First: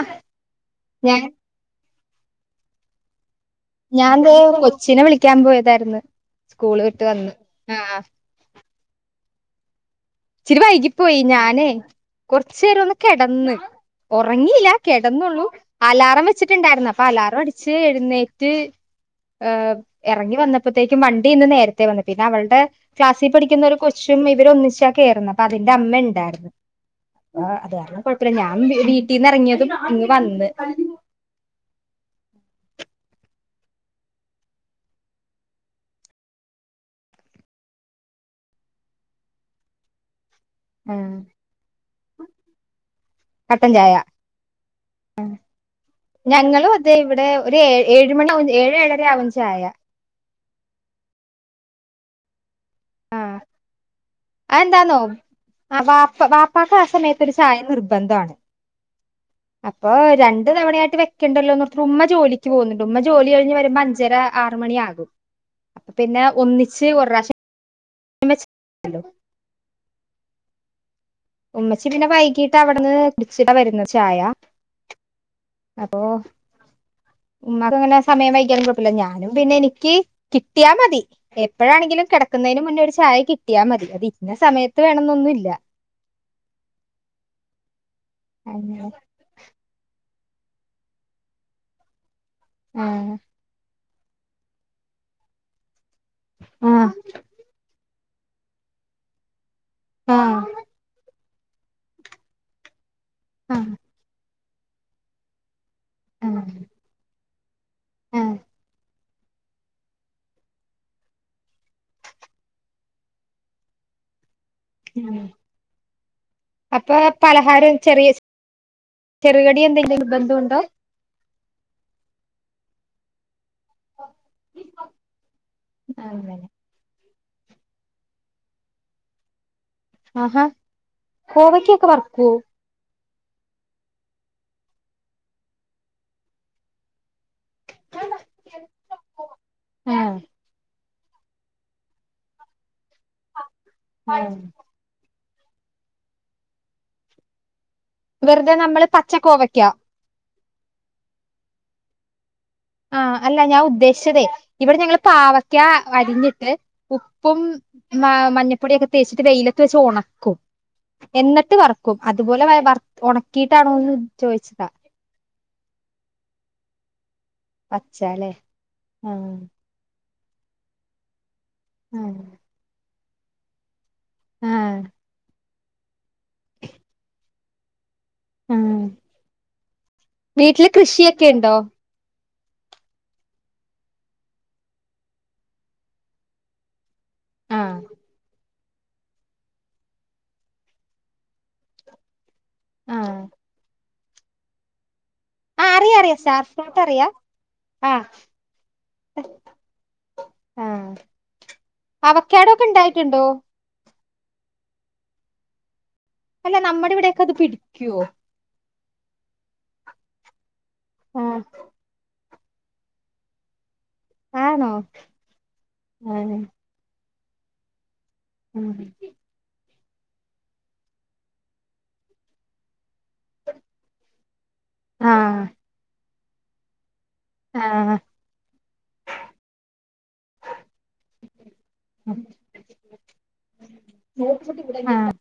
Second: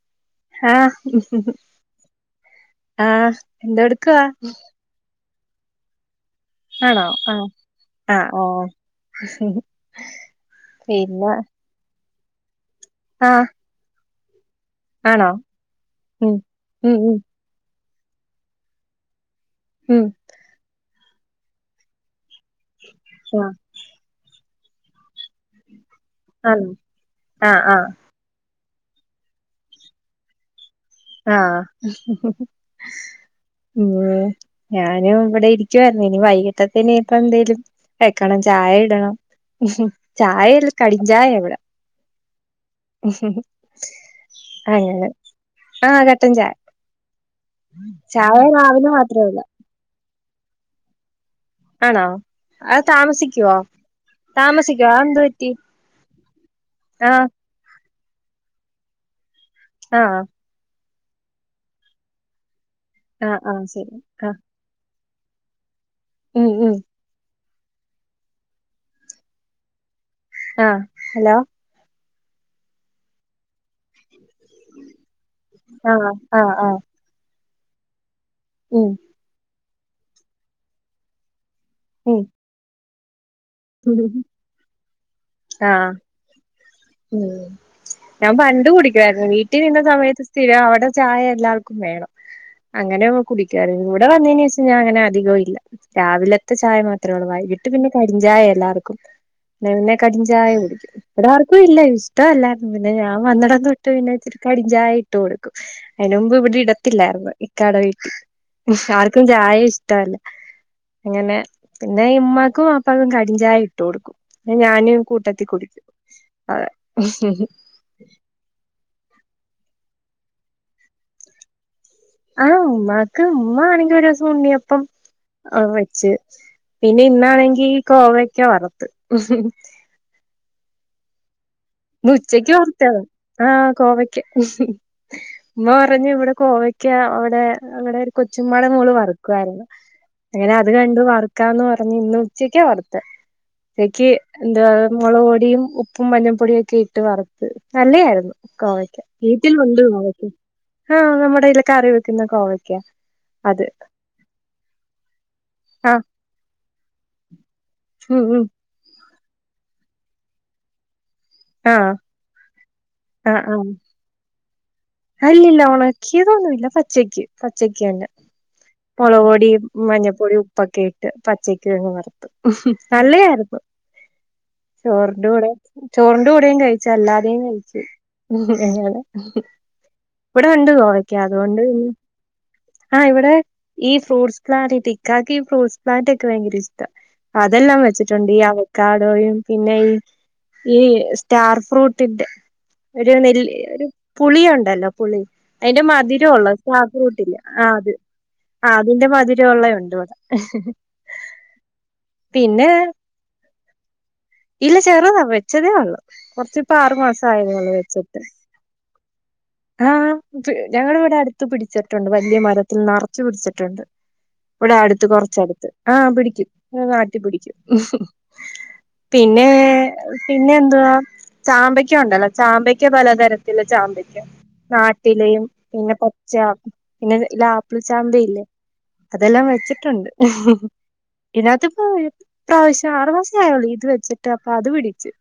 ആഹ് ആഹ് ആഹ് എന്ത ഞാൻ ദേ കൊച്ചിനെ വിളിക്കാൻ പോയതായിരുന്നു സ്കൂള് വിട്ട് വന്ന് ആ ഓഹ് ശരി ഇച്ചിരി വൈകിപ്പോയി ഞാനേ കുറച്ചു നേരം ഒന്ന് ആഹ് കിടന്ന് ഉറങ്ങീല്ല ആണോ കിടന്നുള്ളു അലാറം ഉം വെച്ചിട്ടുണ്ടായിരുന്നു ഉം അപ്പൊ ഉം അലാറം അടിച്ച് എഴുന്നേറ്റ് ഉം ഇറങ്ങി വന്നപ്പോത്തേക്കും വണ്ടി ഇന്ന് നേരത്തെ വന്നു പിന്നെ അവളുടെ ക്ലാസ്സിൽ ആഹ് പഠിക്കുന്ന ഒരു പക്ഷേഇവര് ഒന്നിച്ചാ കയറുന്നത് അപ്പൊ അതിന്റെ അമ്മ ഉണ്ടായിരുന്നു ആണോ ആഹ് അത് ആഹ് കാരണം കുഴപ്പമില്ല ഞാൻ വീട്ടിൽന്ന് ഇറങ്ങിയതും ഇങ്ങ് വന്ന് ആഹ് ഉം ഞാനും ഇവിടെ ഇരിക്കുവായിരുന്നു ഇനി വൈകീട്ടത്തിന് ഇപ്പ എന്തേലും വെക്കണം ചായ ഇടണം ചായല്ല കടും ആഹ് ചായെ ഇ വിടെ ഉം ഉം കട്ടൻ ചായ അങ്ങനെ ആ കട്ടൻ ചായ ഞങ്ങളും അതെ ഇവിടെ ഒരു ഏഴ് ഏഴ് മണി ചായ ആവും ഏഴ് രാവിലെ ഏഴര ആവും മാത്രള്ളു ചായ ആണോ അത് താമസിക്കുവോ അത് താമസിക്കുവോ എന്താന്നോ അതെന്ത് പറ്റി ആ വാപ്പ വാപ്പാക്ക് ആ ആഹ് സമയത്തൊരു ചായ നിർ നിർബന്ധാണ് അപ്പ ആഹ് രണ്ട് തവണയായിട്ട് വെക്കണ്ടല്ലോന്നോർത്തിട്ട് ഉമ്മ ജോലി ജോലിക്ക് പോവ്ണ്ട് ഉമ്മ ജോലി ആഹ് കഴിഞ്ഞു ആഹ് വരുമ്പോ ശരി അഞ്ചര ആഹ് ആറ് മണി ആകും അപ്പൊ പിന്നെ ഉം ഉം ഒന്നിച്ച് ഒരുപ്രാവശ്യം ഹലോ ആഹ് ഹലോ ഉമ്മച്ചി പിന്നെ വൈകീട്ട് അവിടുന്ന് കു ടിച്ചിട്ടാ വരുന്നെ ചായ അപ്പൊ ആഹ് ആഹ് ആഹ് ഉമ്മാക്ക് അങ്ങനെ സമയം വൈകിയാലും ഉം കുഴപ്പമില്ല ഞാനും പിന്നെ എനിക്ക് കിട്ടിയാൽ മതി എപ്പോഴാണെങ്കിലും ഉം കിടക്കുന്നതിന് മുന്നേ ഒരു ചായ കി കിട്ടിയാ മതി അത് ഇന്ന സമയത്ത് വേണമെന്നൊന്നുല്ല ആഹ് ഉം ഞാൻ പണ്ട് അങ്ങനെ കുടിക്കുമായിരുന്നു വീട്ടി വീട്ടീ നിന്ന സമയത്ത് സ്ഥിരം അവിടെ ചായ എല്ലാവർക്കും വേണം അങ്ങനെ ആഹ് കുടിക്കുമായിരുന്നു ഇവിടെ വന്നതിന് ശേഷം ഞാൻ അങ്ങനെ അധികവും ഇല്ല രാവിലത്തെ ചായ ആഹ് മാത്രേ ഉള്ളൂ വൈകീ ട്ട് പിന്നെ കരിഞ്ചായയാ എല്ലാവർക്കും പിന്നെ കരിഞ്ചായ ആഹ് കുടിക്കും ഇവിടാർക്കും ഇല്ല ഇഷ്ടമല്ലായിരുന്നു പിന്നെ ഞാൻ വന്നിടം ആഹ് തൊട്ട് ഇപ്പൊ പിന്നെ ഇച്ചിരി കരിഞ്ചായ ഇട്ട് കൊടുക്കും അതിന് മുമ്പ് ഇവിടെ ഇടത്തില്ലായിരുന്നു ഇക്കാടെ വീട്ടിൽ ആഹ് എനിക്കും ചായ ഇഷ്ടമല്ല അങ്ങനെ പിന്നെ ഇമ്മാക്കും വാപ്പാക്കും കരിഞ്ചായ ഇ ഇട്ട് കൊടുക്കും ഞാനും ആഹ് കൂട്ടത്തീ കുടിക്കും അത അപ്പൊ പലഹാരം ചെറിയ ചെറുകടി എന്തെങ്കിലും നിർബന്ധമുണ്ടോ ആ ഉമ്മാക്ക് ഉമ്മ ആണെങ്കി ഒരു ദിവസം ഉണ്ണിയപ്പം ആ വെച്ച് അങ്ങനെ പിന്നെ ഇന്നാണെങ്കി കോവക്ക വറുത്ത് ആഹാ കോവക്ക ഇന്നുച്ചക്ക് വറുത്തത് ആഹ് കോവയ്ക്ക ഉമ്മ പറഞ്ഞു ഇവിടെ കോവക്ക അവിടെ അവിടെ ഒരു കൊച്ചുമമാടെ മോള് വറുക്കുമായിരുന്നു ആഹ് അങ്ങനെ അത് കണ്ട് വറ് ക്കാന്ന് പറഞ്ഞ് ഇന്ന് ഉച്ചക്കാ വറുത്തെ ഉച്ചക്ക് ആഹ് എന്താ മുളക് പൊടിയും ഉപ്പും മഞ്ഞപ്പൊടിയൊ ക്കെ ഇട്ട് വറു നല്ല ആയിരുന്നു വെറുതെ നമ്മള് കോവയ്ക്ക വീട്ടിൽ പച്ചക്കോവയ്ക്ക ഉണ്ട് കോവയ്ക്ക ആഹ നമ്മുടെ ഇൽ കറി വെക്കുന്ന കോവയ് ആഹ അല്ല ഞാൻ ഉദ്ദേശിച്ചതേ ഇവിടെ ഞങ്ങള് പാവക്ക ആഹ് അരിഞ്ഞിട്ട് ഉപ്പും ഉം ഉം മഞ്ഞപ്പൊടിയൊക്കെ തേച്ചിട്ട് വെയിലത്ത് വെച്ച് ഉണക്കും എന്നിട്ട് ആഹ് വറക്കും അതുപോലെ വ വർ ആഹ് ആഹ് ഉണക്കിയിട്ടാണോന്ന് ചോദിച്ചതാ അല്ലല്ല ഉണക്കിയതൊന്നുല്ല പച്ചക്ക് പച്ചക്ക് തന്നെ പച്ചാല്ലേ മുളക് ആഹ് പൊടിയും മഞ്ഞപ്പൊടിയും ഉപ്പൊക്കെ ഇട്ട് പച്ചക്കങ്ങ് ആഹ് വറുത്തു നല്ലതായിരുന്നു ആഹ് ചോറിന്റെ കൂടെ ചോറിന്റെ കൂടെയും കഴിച്ചു അല്ലാതെയും കഴിച്ചു ആഹ് എങ്ങനെ ഇവിടെ വീട്ടില് ഉണ്ട് കോവയ്ക്ക കൃഷിയൊക്കെ ഇണ്ടോ? അതുകൊണ്ട് ആഹ് ഇവിടെ ഈ ഫ്രൂട്ട്സ് പ്ലാനറ്റ് ഇക്കാക്ക് ഈ ഫ്രൂട്ട്സ് പ്ലാന്റ് ഒക്കെ ഭയങ്കര ഇഷ്ട ആഹ് അതെല്ലാം വെച്ചിട്ടുണ്ട് ഈ അവെ ക്കാടോയും പിന്നെ ഈ ഈ സ്റ്റാർ ഫ്രൂട്ട്ന്റെ ഒരു ആഹ് നെല് ഒരു പുളിയുണ്ടല്ലോ ളി ആഹ് അതിന്റെ അറിയാ അറിയാ മധുരൊള്ളു സ്റ്റാർ അറിയാ ഫ്രൂട്ട് ല്ലെ ആ അത് ആഹ് ആഹ് അതിന്റെ മതിരി ഉള്ള ഉണ്ട്. ആഹ് അവക്കാടൊക്കെ പിന്നെ ഇണ്ടായിട്ടുണ്ടോ ഇല്ല ചെറുതാ വെച്ചതേ ഉള്ളൂ അല്ല കൊറച്ച് ഇപ്പ നമ്മുടെ ആറു മാസ ഇവിടെയൊക്കെ അത് ആയതെയൊള്ളു പിടിക്കുവോ വെച്ചിട്ട് ആഹ ഞങ്ങളുടെ ഇവിടെ ആഹ് അടുത്ത് പിടിച്ചിട്ടുണ്ട് വലിയ മരത്തിൽ നറച്ചു പിടിച്ചിട്ടുണ്ട് ആണോ ഇവിടെ അടുത്ത് കൊറച്ചടുത്ത് ആഹ ആഹ് പിടിക്കും നാട്ടി പിടിക്കും ഉം പിന്നെ പിന്നെ എന്തുവാ ചാമ്പയ്ക്ക ഉണ്ടല്ലോ ചാമ്പയ്ക്ക പലതരത്തില് ചാമ്പയ്ക്ക നാട്ടിലെയും ആഹ് പിന്നെ ച്ച പിന്നെ ഇല്ല ആപ്പിൾ ആഹ് ചാമ്പയില്ലേ അതെല്ലാം വെച്ചിട്ടുണ്ട് ഇതിനകത്ത് ഇപ്പ പ്രാവശ്യം ആറു മാസം ആയൊള്ളു ഇത് വെച്ചിട്ട് അപ്പൊ അത് പിടിച്ചു ആഹ്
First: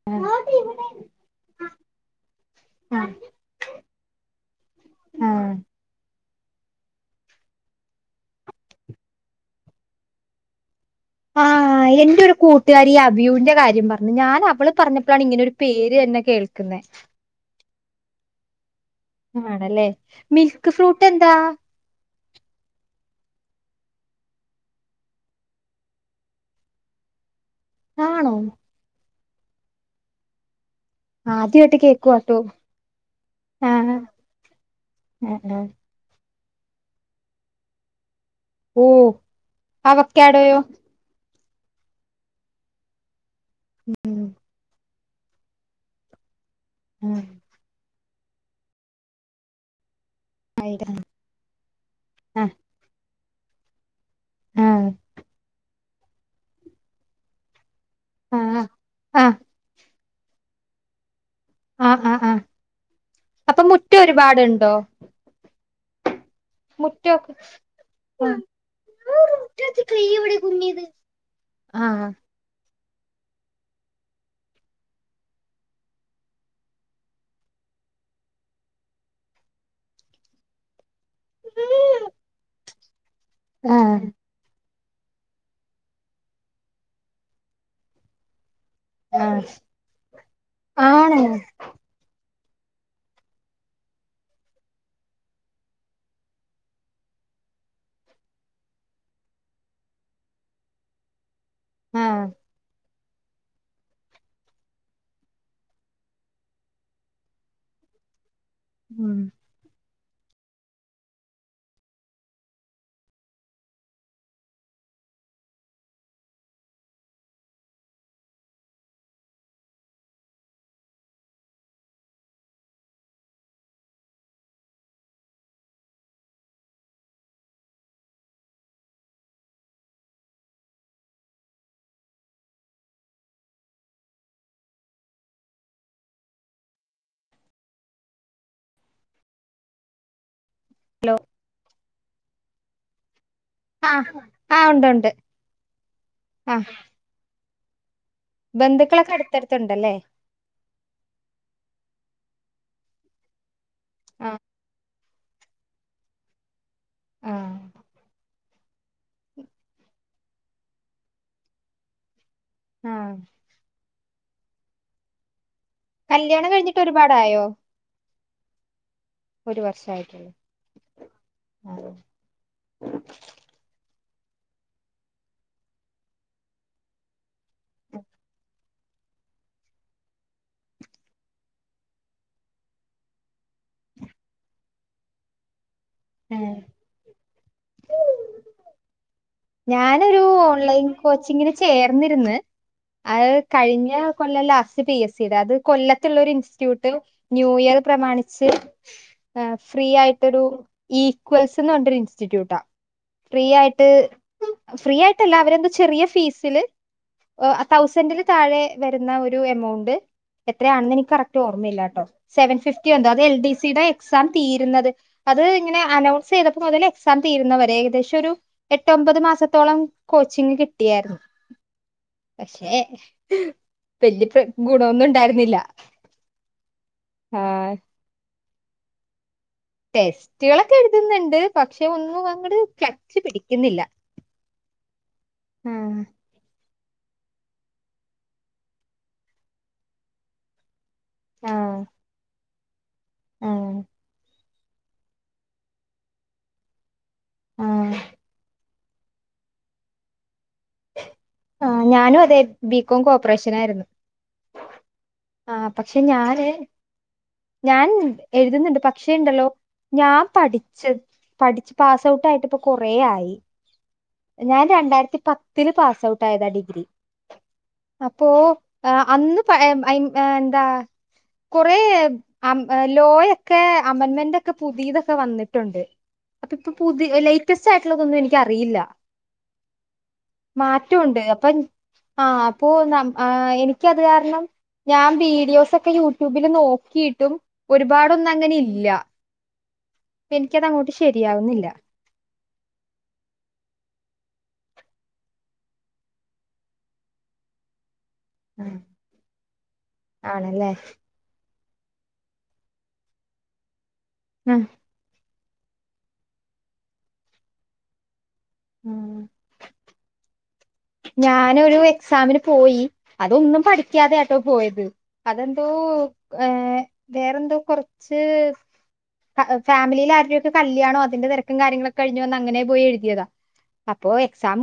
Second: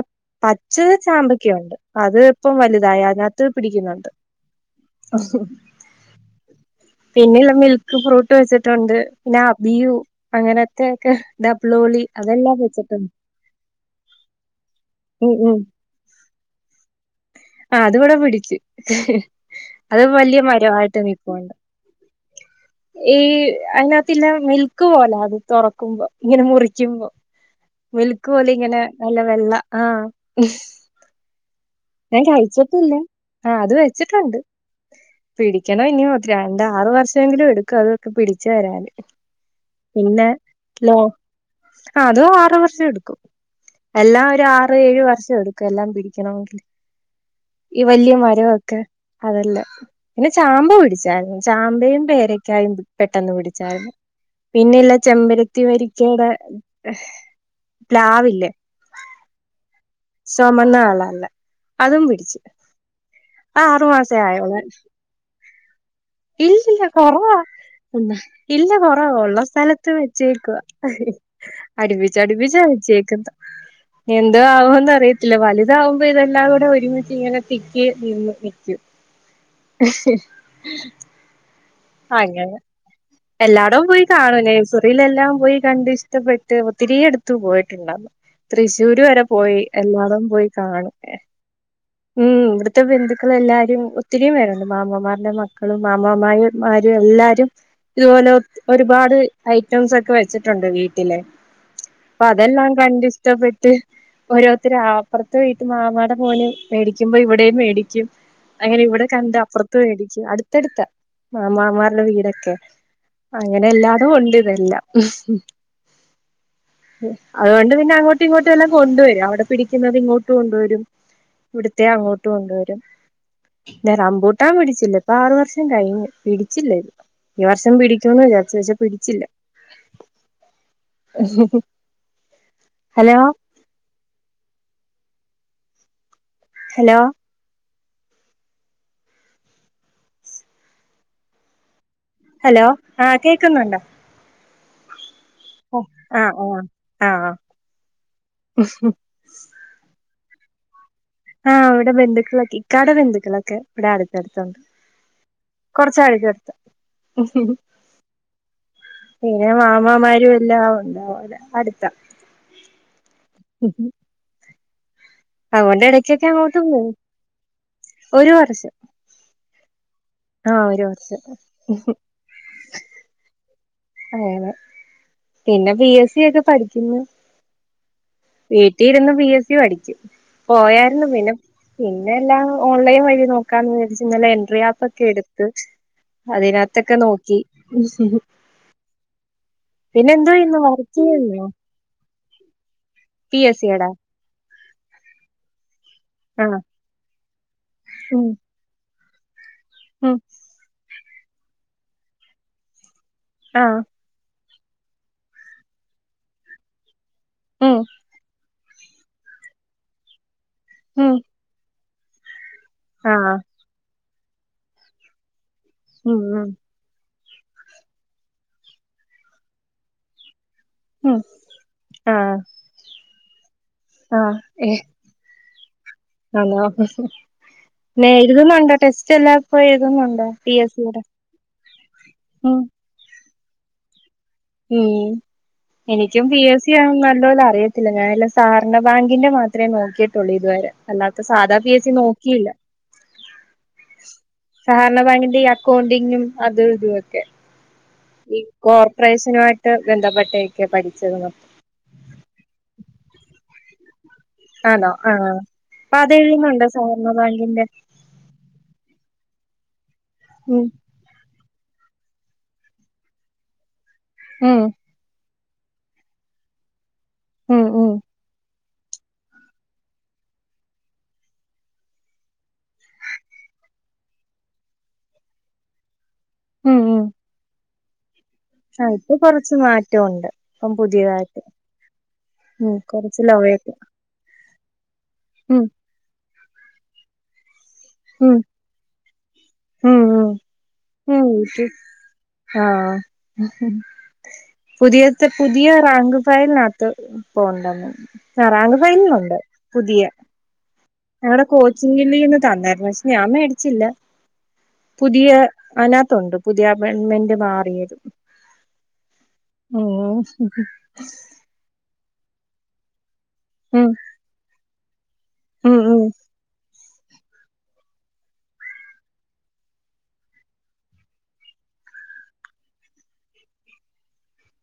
[unintelligible] പച്ച ചാമ്പക്ക ഉണ്ട് അത് ഇപ്പം വലുതായ അതിനകത്ത് പിടിക്കുന്നുണ്ട് ആഹ് പിന്നെള്ള മിൽക്ക് ഫ്രൂട്ട് വെച്ചിട്ടുണ്ട് പിന്നെ അബിയു അങ്ങനെ ആഹ് എന്റെ ഒരു കൂട്ടുകാരി വെച്ചിട്ടുണ്ട് അഭിയൂന്റെ കാര്യം പറഞ്ഞു ഞാൻ അവള് പറഞ്ഞപ്പോഴാണ് ഇങ്ങനെ ഒരു പേര് തെന്നെ കേൾക്കുന്ന ആഹ് അത് ഇവടെ പിടിച്ചു ആണല്ലേ അത് വലിയ മിൽക്ക് മരമായിട്ട് ഫ്രൂട്ട് എന്താ നിൽപ്പുണ്ട് ഈ അതിനകത്ത്ല്ല മിൽക്ക് പോലെ അത് തുറക്കുമ്പോ ഇങ്ങനെ മുറിക്കുമ്പോ മിൽക്ക് ആണോ പോലെ ഇങ്ങനെ നല്ല വെള്ള ആഹ് ആദ്യമായിട്ട് കേ ഞാൻ കഴിച്ചിട്ടില്ല ആഹ അത് വെച്ചിട്ടുണ്ട് ആഹ് പിടിക്കണോ ഇനി രണ്ട് ആർ വർഷംമെങ്കിലും എടുക്കും അത് പിടിച്ച് ഓ വരാന് പിന്നെ അവക്കാടോയോ ലോ അത് ആറ് വർഷം എടുക്കും എല്ലാം ഒരു ആറ് ഏഴ് വർഷം എടുക്കും ക്കും എല്ലാം പിടിക്കണമെങ്കിൽ ആഹ് ഈ വലിയ മരമൊക്കെ അതല്ലേ പിന്നെ ചാമ്പ പിടിച്ചായിരുന്നു ചാമ്പയും ആഹ് പേരക്കായും പെട്ടെന്ന് പിടിച്ചായിരുന്നു ആഹ് ആഹ് പിന്നെല്ല ചെമ്പരത്തി വരി ക്കന്റെ പ്ലാവില്ലേ ആഹ് ആഹ് ചുമന്ന കളറുള്ള ആഹ് അതും ആഹ് പിടിച്ച് ആഹ് അപ്പൊ അത് മുറ്റം ആറുമാസേ ആയോള്ളു ഒരുപാടുണ്ടോ ഇല്ലില്ല മുറ്റൊക്കെ കുറവാ പിന്നെ ഇല്ല കൊറവ ഉള്ള സ്ഥലത്ത് വെച്ചേക്കുവ അടുപ്പിച്ച് അടുപ്പിച്ച വെച്ചേക്കുന്നേ എന്തോ ആവോന്ന് അറിയത്തില്ല വലുതാകുമ്പോ ഇതെല്ലാം കൂടെ ഒരുമിച്ച് ഇങ്ങനെ തിക്കി നിന്ന് നിക്കും [inaudible] ആ ഇങ്ങനെ എല്ലാടം പോയി ആഹ് കാണും നസറിയിലെല്ലാം പോയി കണ്ട് ഇഷ്ടപ്പെട്ട് ഒത്തിരിയെ അടുത്തു പോയിട്ടുണ്ട് തൃശ്ശൂര് വരെ പോയി എല്ലാടും പോയി കാണും ആണോ ഉം ഇവിടുത്തെ ബന്ധുക്കൾ എല്ലാരും ഒത്തിരിയും പേരുണ്ട് മാമ്മമാരുടെ മക്കളും മാമമാരയും മാരും എല്ലാരും ഇതുപോലെ ഒരുപാട് ഐറ്റംസ് ഒക്കെ വെച്ചിട്ടുണ്ട് വീട്ടിലെ അപ്പൊ ആഹ് അതെല്ലാം കണ്ടിഷ്ടപ്പെട്ട് ഓരോരുത്തർ അപ്പുറത്ത വിട്ട് മാമാടെ മോന് മേടിക്കുമ്പോ ഇവിടെയും മേടിക്കും അങ്ങനെ ഇവിടെ കണ്ട് അപ്പുറത്ത് മേടിച്ച് അടുത്തടുത്താ മാമാമാരുടെ വീടൊക്കെ അങ്ങനെ എല്ലാതും കൊണ്ട് ഇതെല്ലാം അതുകൊണ്ട് പിന്നെ അങ്ങോട്ടും ഇങ്ങോട്ടും എല്ലാം കൊണ്ട് വരും അവിടെ പിടിക്കുന്നത് ഇങ്ങോട്ട് കൊണ്ടുവരും ഇവിടുത്തെ അങ്ങോട്ട് കൊണ്ടുവരും ല റംമ്പൂട്ടാൻ പിടിച്ചില്ല ഇപ്പൊ ആറു വർഷം കഴിഞ്ഞ് പിടിച്ചില്ല ഈ വർഷം പിടിച്ചുന്നു വിചാരിച്ചു പക്ഷെ പിടിച്ചില്ല [unintelligible] ഹലോ ഹലോ ഹലോ ഹലോ ആ കേക്കുന്നുണ്ടോ ആഹ ആ ഉണ്ട് ഉണ്ട് ഒ ആഹ ആഹ ആഹ് ആഹ ബന്ധുക്കളൊക്കെ അടുത്തടുത്തണ്ടല്ലേ ആഹ ഇവിടെ ബന്ധുക്കളൊക്കെ ഇക്കാടെ ബന്ധുക്കളൊക്കെ ഇവിടെ ആഹ് അടുത്തടുത്തുണ്ട് കുറച്ച കഴക്ക് എടുത്ത് [unintelligible] ആഹ് പിന്നെ മാമാമാരും എല്ലാം ഉണ്ടാവ അതെ അടുത്ത ആഹ അതൊണ്ട് ഇടക്കൊക്കെ കല്യാണം അങ്ങോട്ട് കഴിഞ്ഞിട്ട് പോവും ഒരുപാടായോ ഒരു വർഷം ഒരു വർഷായിട്ടുള്ളു ആഹ ഒരു വർഷം അങ്ങനെ പിന്നെ പി എസ് സി ഒക്കെ പഠിക്കുന്ന് ഉ വീട്ടിൽ ഇരുന്ന് പി എസ് സി പഠിച്ചു പോയരുന്നു പിന്നെ പിന്നെ എല്ലാം ഓൺലൈൻ വഴി നോക്കാന്ന് വിചരിച്ച് ഇന്നലെ എൻട്രി ആപ്പ് ഒക്കെ എടുത്ത് ഏഹ് അതിനാത്തൊക്കെ നോക്കി പിന്നെ ഞാനെരു എന്തോ ചെയ്യുന്നു ഓൺലൈൻ വർക്ക് ചെയ്യുന്നോ കോച്ചിങ്ങിന് ചേർന്നിര്ന്ന് പി എസ് സിയടാ അഴ്കഴിഞ്ഞ കൊല്ല ലാസ്റ്റ് പി എസ് സി യുടെ അത് കൊല്ലത്തുള്ള ഒരു ആഹ് ഇൻസ്റ്റിറ്റ്യൂട്ട് ന്യൂ ഇയർ ഉം പ്രമാണിച്ച് ഫ്രീ ഉം ആയിട്ടൊരു ഈക്വൽസ്ന്ന് പറഞ്ഞരു ഇൻസ്റ്റിറ്റ്യൂട്ടാ ഫ്രീ ആഹ് ആയിട്ട് ഫ്രീ ആയിട്ടല്ല അവരെന്താ ചെറിയ ഫീസില് ഒ ഉം തൗസൻഡന് താഴെ വരുന്ന ഒരു എമൗണ്ട് എത്രയാണെന്ന് എനിക്ക് ഉം കറക്റ്റ് ഓർമ്മയില്ലാട്ടോ സെവൻ ഫിഫ്റ്റി എന്തോ അത് എൽ ആഹ് ഡി സി ടെ എക്സാം തീരുന്നത് അത് ങ്ങനെ ഉം അനൗൺസ് ഉം ചെയ്തപ്പോ മുതല് എക്സാം തീരുന്നവരെ ഏകദേശം ഒരു എട്ട് ഒമ്പത് മാസത്തോളം കോച്ചിങ് കി ഉം കിട്ടിയാരുന്നു ആഹ് പക്ഷേ വല്യ പ്ര ഗുണൊന്നും ഇണ്ടായിരുന്നില്ല ആതോ പിന്നെ എഴതുന്നുണ്ടോ ടെസ്റ്റ് എല്ലാം [unintelligible] പി ടെസ്റ്റുകളൊക്കെ എസ് സിയുടെ എഴുതുന്നുണ്ട് പക്ഷെ ഒന്നും അങ്ങട് ഉം ക്ളച്ച് പിടിക്കുന്നില്ല ഉം ആ എനിക്കും ബി എസ് സി ആണ നല്ല പോലും അറിയത്തില്ല ഞാനല്ല സാഹരണ ബാങ്കിന്റെ മാത്രമേ നോക്കിട്ടുള്ളൂ ഇതുവരെ അല്ലാത്ത ആ സാധാ പി എ സി നോക്കിയില്ല ആ സഹകരണ ബാങ്കിന്റെ അക്കൗണ്ടിങ്ങും അതും ഇതുംക്കെ ആഹ് ഈ കോർപ്പറേഷനുമായിട്ട് ബന്ധപ്പെട്ടൊക്കെ പഠിച്ചത് ആഹ് ഞാനും അതെ ബികോം കോപ്പറേഷനായിരുന്നു ആഹ് അപ്പൊ പക്ഷെ അത് ഞാന് എഴുതുന്നുണ്ടോ സഹകരണ ബാങ്കിന്റെ ഞാൻ എഴുതുന്നുണ്ട് പക്ഷേ ഉണ്ടല്ലോ ഞാൻ ഉം പഠിച്ച പഠിച്ച് പാസ്ഔട്ട് ആയിട്ട ഇപ്പ കൊറേ ആയി ഉം ഞാൻ രണ്ടായിരത്തി പത്തില് പാസ് ഔട്ട് യത ഡിഗ്രി ഉം ഉം അപ്പോ അന്ന് എന്താ കൊറേ അഹ് ലോയ ഒക്കെ അമൻമന്റെൊക്കെ പുതിയതൊക്കെ വന്നിട്ടുണ്ട് അപ്പൊ ഇപ്പൊ ഉം ഉം പുതിയ ലേറ്റസ്റ്റ് ആയിട്ടുള്ളതൊന്നും എനിക്കറിയില്ല ആ ഇപ്പൊ കൊറച്ച് മാറ്റമുണ്ട് ഇപ്പം ണ്ട് പുതിയതായിട്ട് അപ്പൊ ആഹ് അപ്പോ ഉം കൊറച്ച് ലോയൊക്കെ എനിക്ക് കാരണം ഞാൻ ഉം വീഡിയോസ് ഒക്കെ യൂട്യൂബില് നോക്കിയിട്ടും ഒരുപാടൊന്നും ഉം അങ്ങനെ ഇല്ല ഉം ഉം എനിക്കത് അങ്ങോട്ട് ശരിയാവുന്നില്ല ഉം ആഹ് പുതിയത്തെ പുതിയ റാങ്ക് ഫയൽിനകത്ത് പോണ്ടന്ന് ഉം. റാങ്ക് ഫയലിലുണ്ട് പുതിയ ആണല്ലേ? ഞങ്ങളടെ കോച്ചിങ്ങില് ഇന്ന് തന്നായിരുന്നു പക്ഷെ ഞാൻ മേടിച്ചില്ല ഉം പുതിയ അനകത്തുണ്ട് പുതിയ അപമെന്റ് മാറിയത് [inaudible] ഞാനൊരു എക്സാമിന് പോയി അതൊന്നും ഉം പഠിക്കാതെയാട്ടോ പോയത് അതെന്തോ ഉം ഉം ഏഹ് വേറെന്തോ കുറച്ച് ഫാമിലി ആരുടെക്ക കല്യാണോ അതിന്റെ തെരക്കും കാര്യങ്ങളൊക്കെ കഴിഞ്ഞ് വന്ന് അങ്ങനെ പോയി എഴുതിയതാ അപ്പോ എക്സാം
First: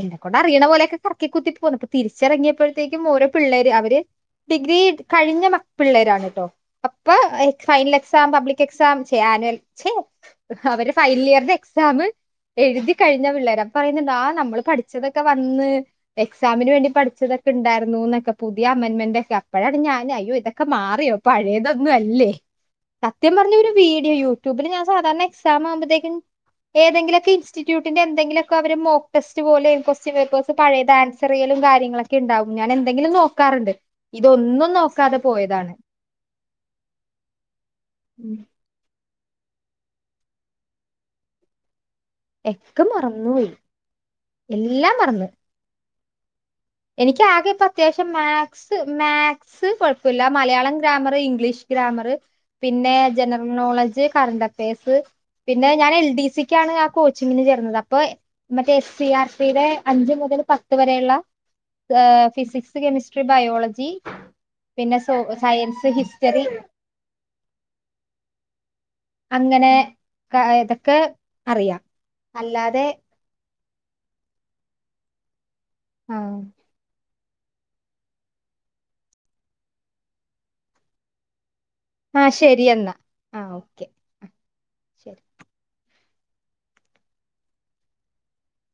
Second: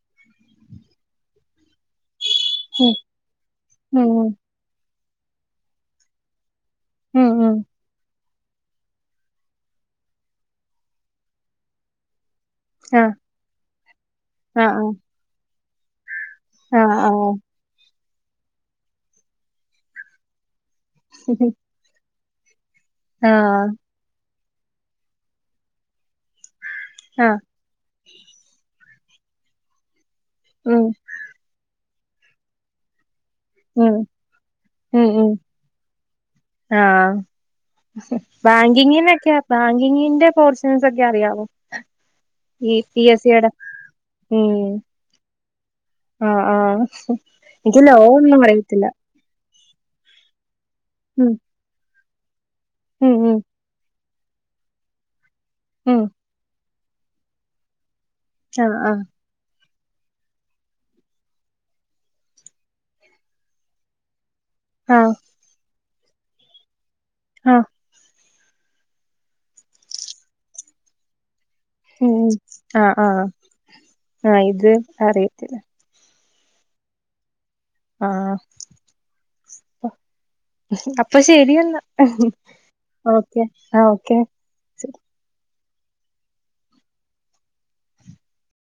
എന്തൊക്ക അ അറിയണ പോലൊക്കെ കറക്കിക്ക കുത്തി പോകുന്നു ഇപ്പൊ ഉം തിരിച്ചറങ്ങിയപ്പോഴത്തേക്കും ഓരോ പിള്ളേര് അവര് ഉം ഡിഗ്രി കഴിഞ്ഞ പിള്ളേരാണ് ട്ടോ അപ്പൊ ഉം ഉം ഉം final exam public exam annual ഛെ അവര് ഫൈനൽ ഇയറിന്റെ എക്സാം എഴുതി ആഹ് കഴിഞ്ഞ വിള്ളരം പറയുന്നുണ്ട് ആ നമ്മൾ ആഹ് പഠിച്ചതൊക്കെ വന്ന് എക്സാമിന് വേണ്ടി ആഹ് ആഹ് പഠിച്ചതൊക്കെ ണ്ടായിരുന്നുൊക്കെ പുതിയ അമന്മെന്റ് ഒക്കെ അപ്പോഴാണ് ഞാൻ അയ്യോ ഇതൊക്കെ മാറിയോ പഴയത ല്ലേ സത്യം പറഞ്ഞ ആഹ് ഒരു വീഡിയോ യൂട്യൂബില് ഞാൻ സാധാരണ എക്സാം ആവുമ്പോഴത്തേക്കും ഏതെങ്കിലൊക്കെ ആഹ് ഇൻസ്ിറ്റ്യൂട്ടിന്റെ എന്തെങ്കിലൊക്കെ അവര് മോക്ക്ടെസ്റ്റ് പോലെ കൊസ്റ്റൻ പേപ്പേഴസ് ഉം പഴയത ചെറിയും കാര്ങ്ങളൊക്കെണ്ടാവും ഞൻ എന്തെങ്കിലും നോക്ക നോക്കാറുണ്ട് ഉം ഇതൊന്നും ഉം നോക്കാതെ ഉം പോയതാണ് ആഹ് ഉം റാങ്കിങ്ങിനൊക്കെ ബാങ്കിങ്ങിന്റെ പോർച്ചൻസ് ഒക്കെ അറിയാാവോ ഈ ഒക്കെ പി എസ് സിയട മറന്നുപോയി ഉം എല്ലാം മറന്നു ആഹ് ആഹ് എനിക്ക് ആകെ ഇപ്പ എനിക്ക് ലോ അത്യാവശ്യം ഒന്നും മാത്സ് അറിയത്തില്ല മാ സ് കുഴപ്പല്ല മലയാളം ഗ്രാമർ ഉം ഇംഗ്ലീഷ് ഗ്രാമർ പിന്നെ ഉം ഉം ജനറൽ നോളജ് കറന്റ് അഫെയേഴ്സ് പിന്നെ ഞാൻ ഉം എൽ ഡി സി ണ് ആ കോച്ചിങ്ങിന് ചേർന്നത് അപ്പൊ മറ്റേ ആഹ് എസ് ആഹ് സി ആർ ടിയുടെ അന്ജ് മുതൽ പത്ത് വരെയുള്ള ഫിസിക്സ് കെമിസ്ട്രി ബയോളജി പിന്നെ ആഹ് സോ സയൻസ് ഹിസ്റ്ററി ആഹ് അങ്ങനെ ഇതൊക്കെ അറിയാം ഉം അല്ലാതെ ആഹ് ആഹ് ആഹ് ഇത് അറിയത്തില്ല ആഹ് ആഹ് അപ്പൊ ശരി എന്ന ആ ശരി എന്നാ ഓക്കെ ആ ആഹ് ഓക്കെ ശ ശരി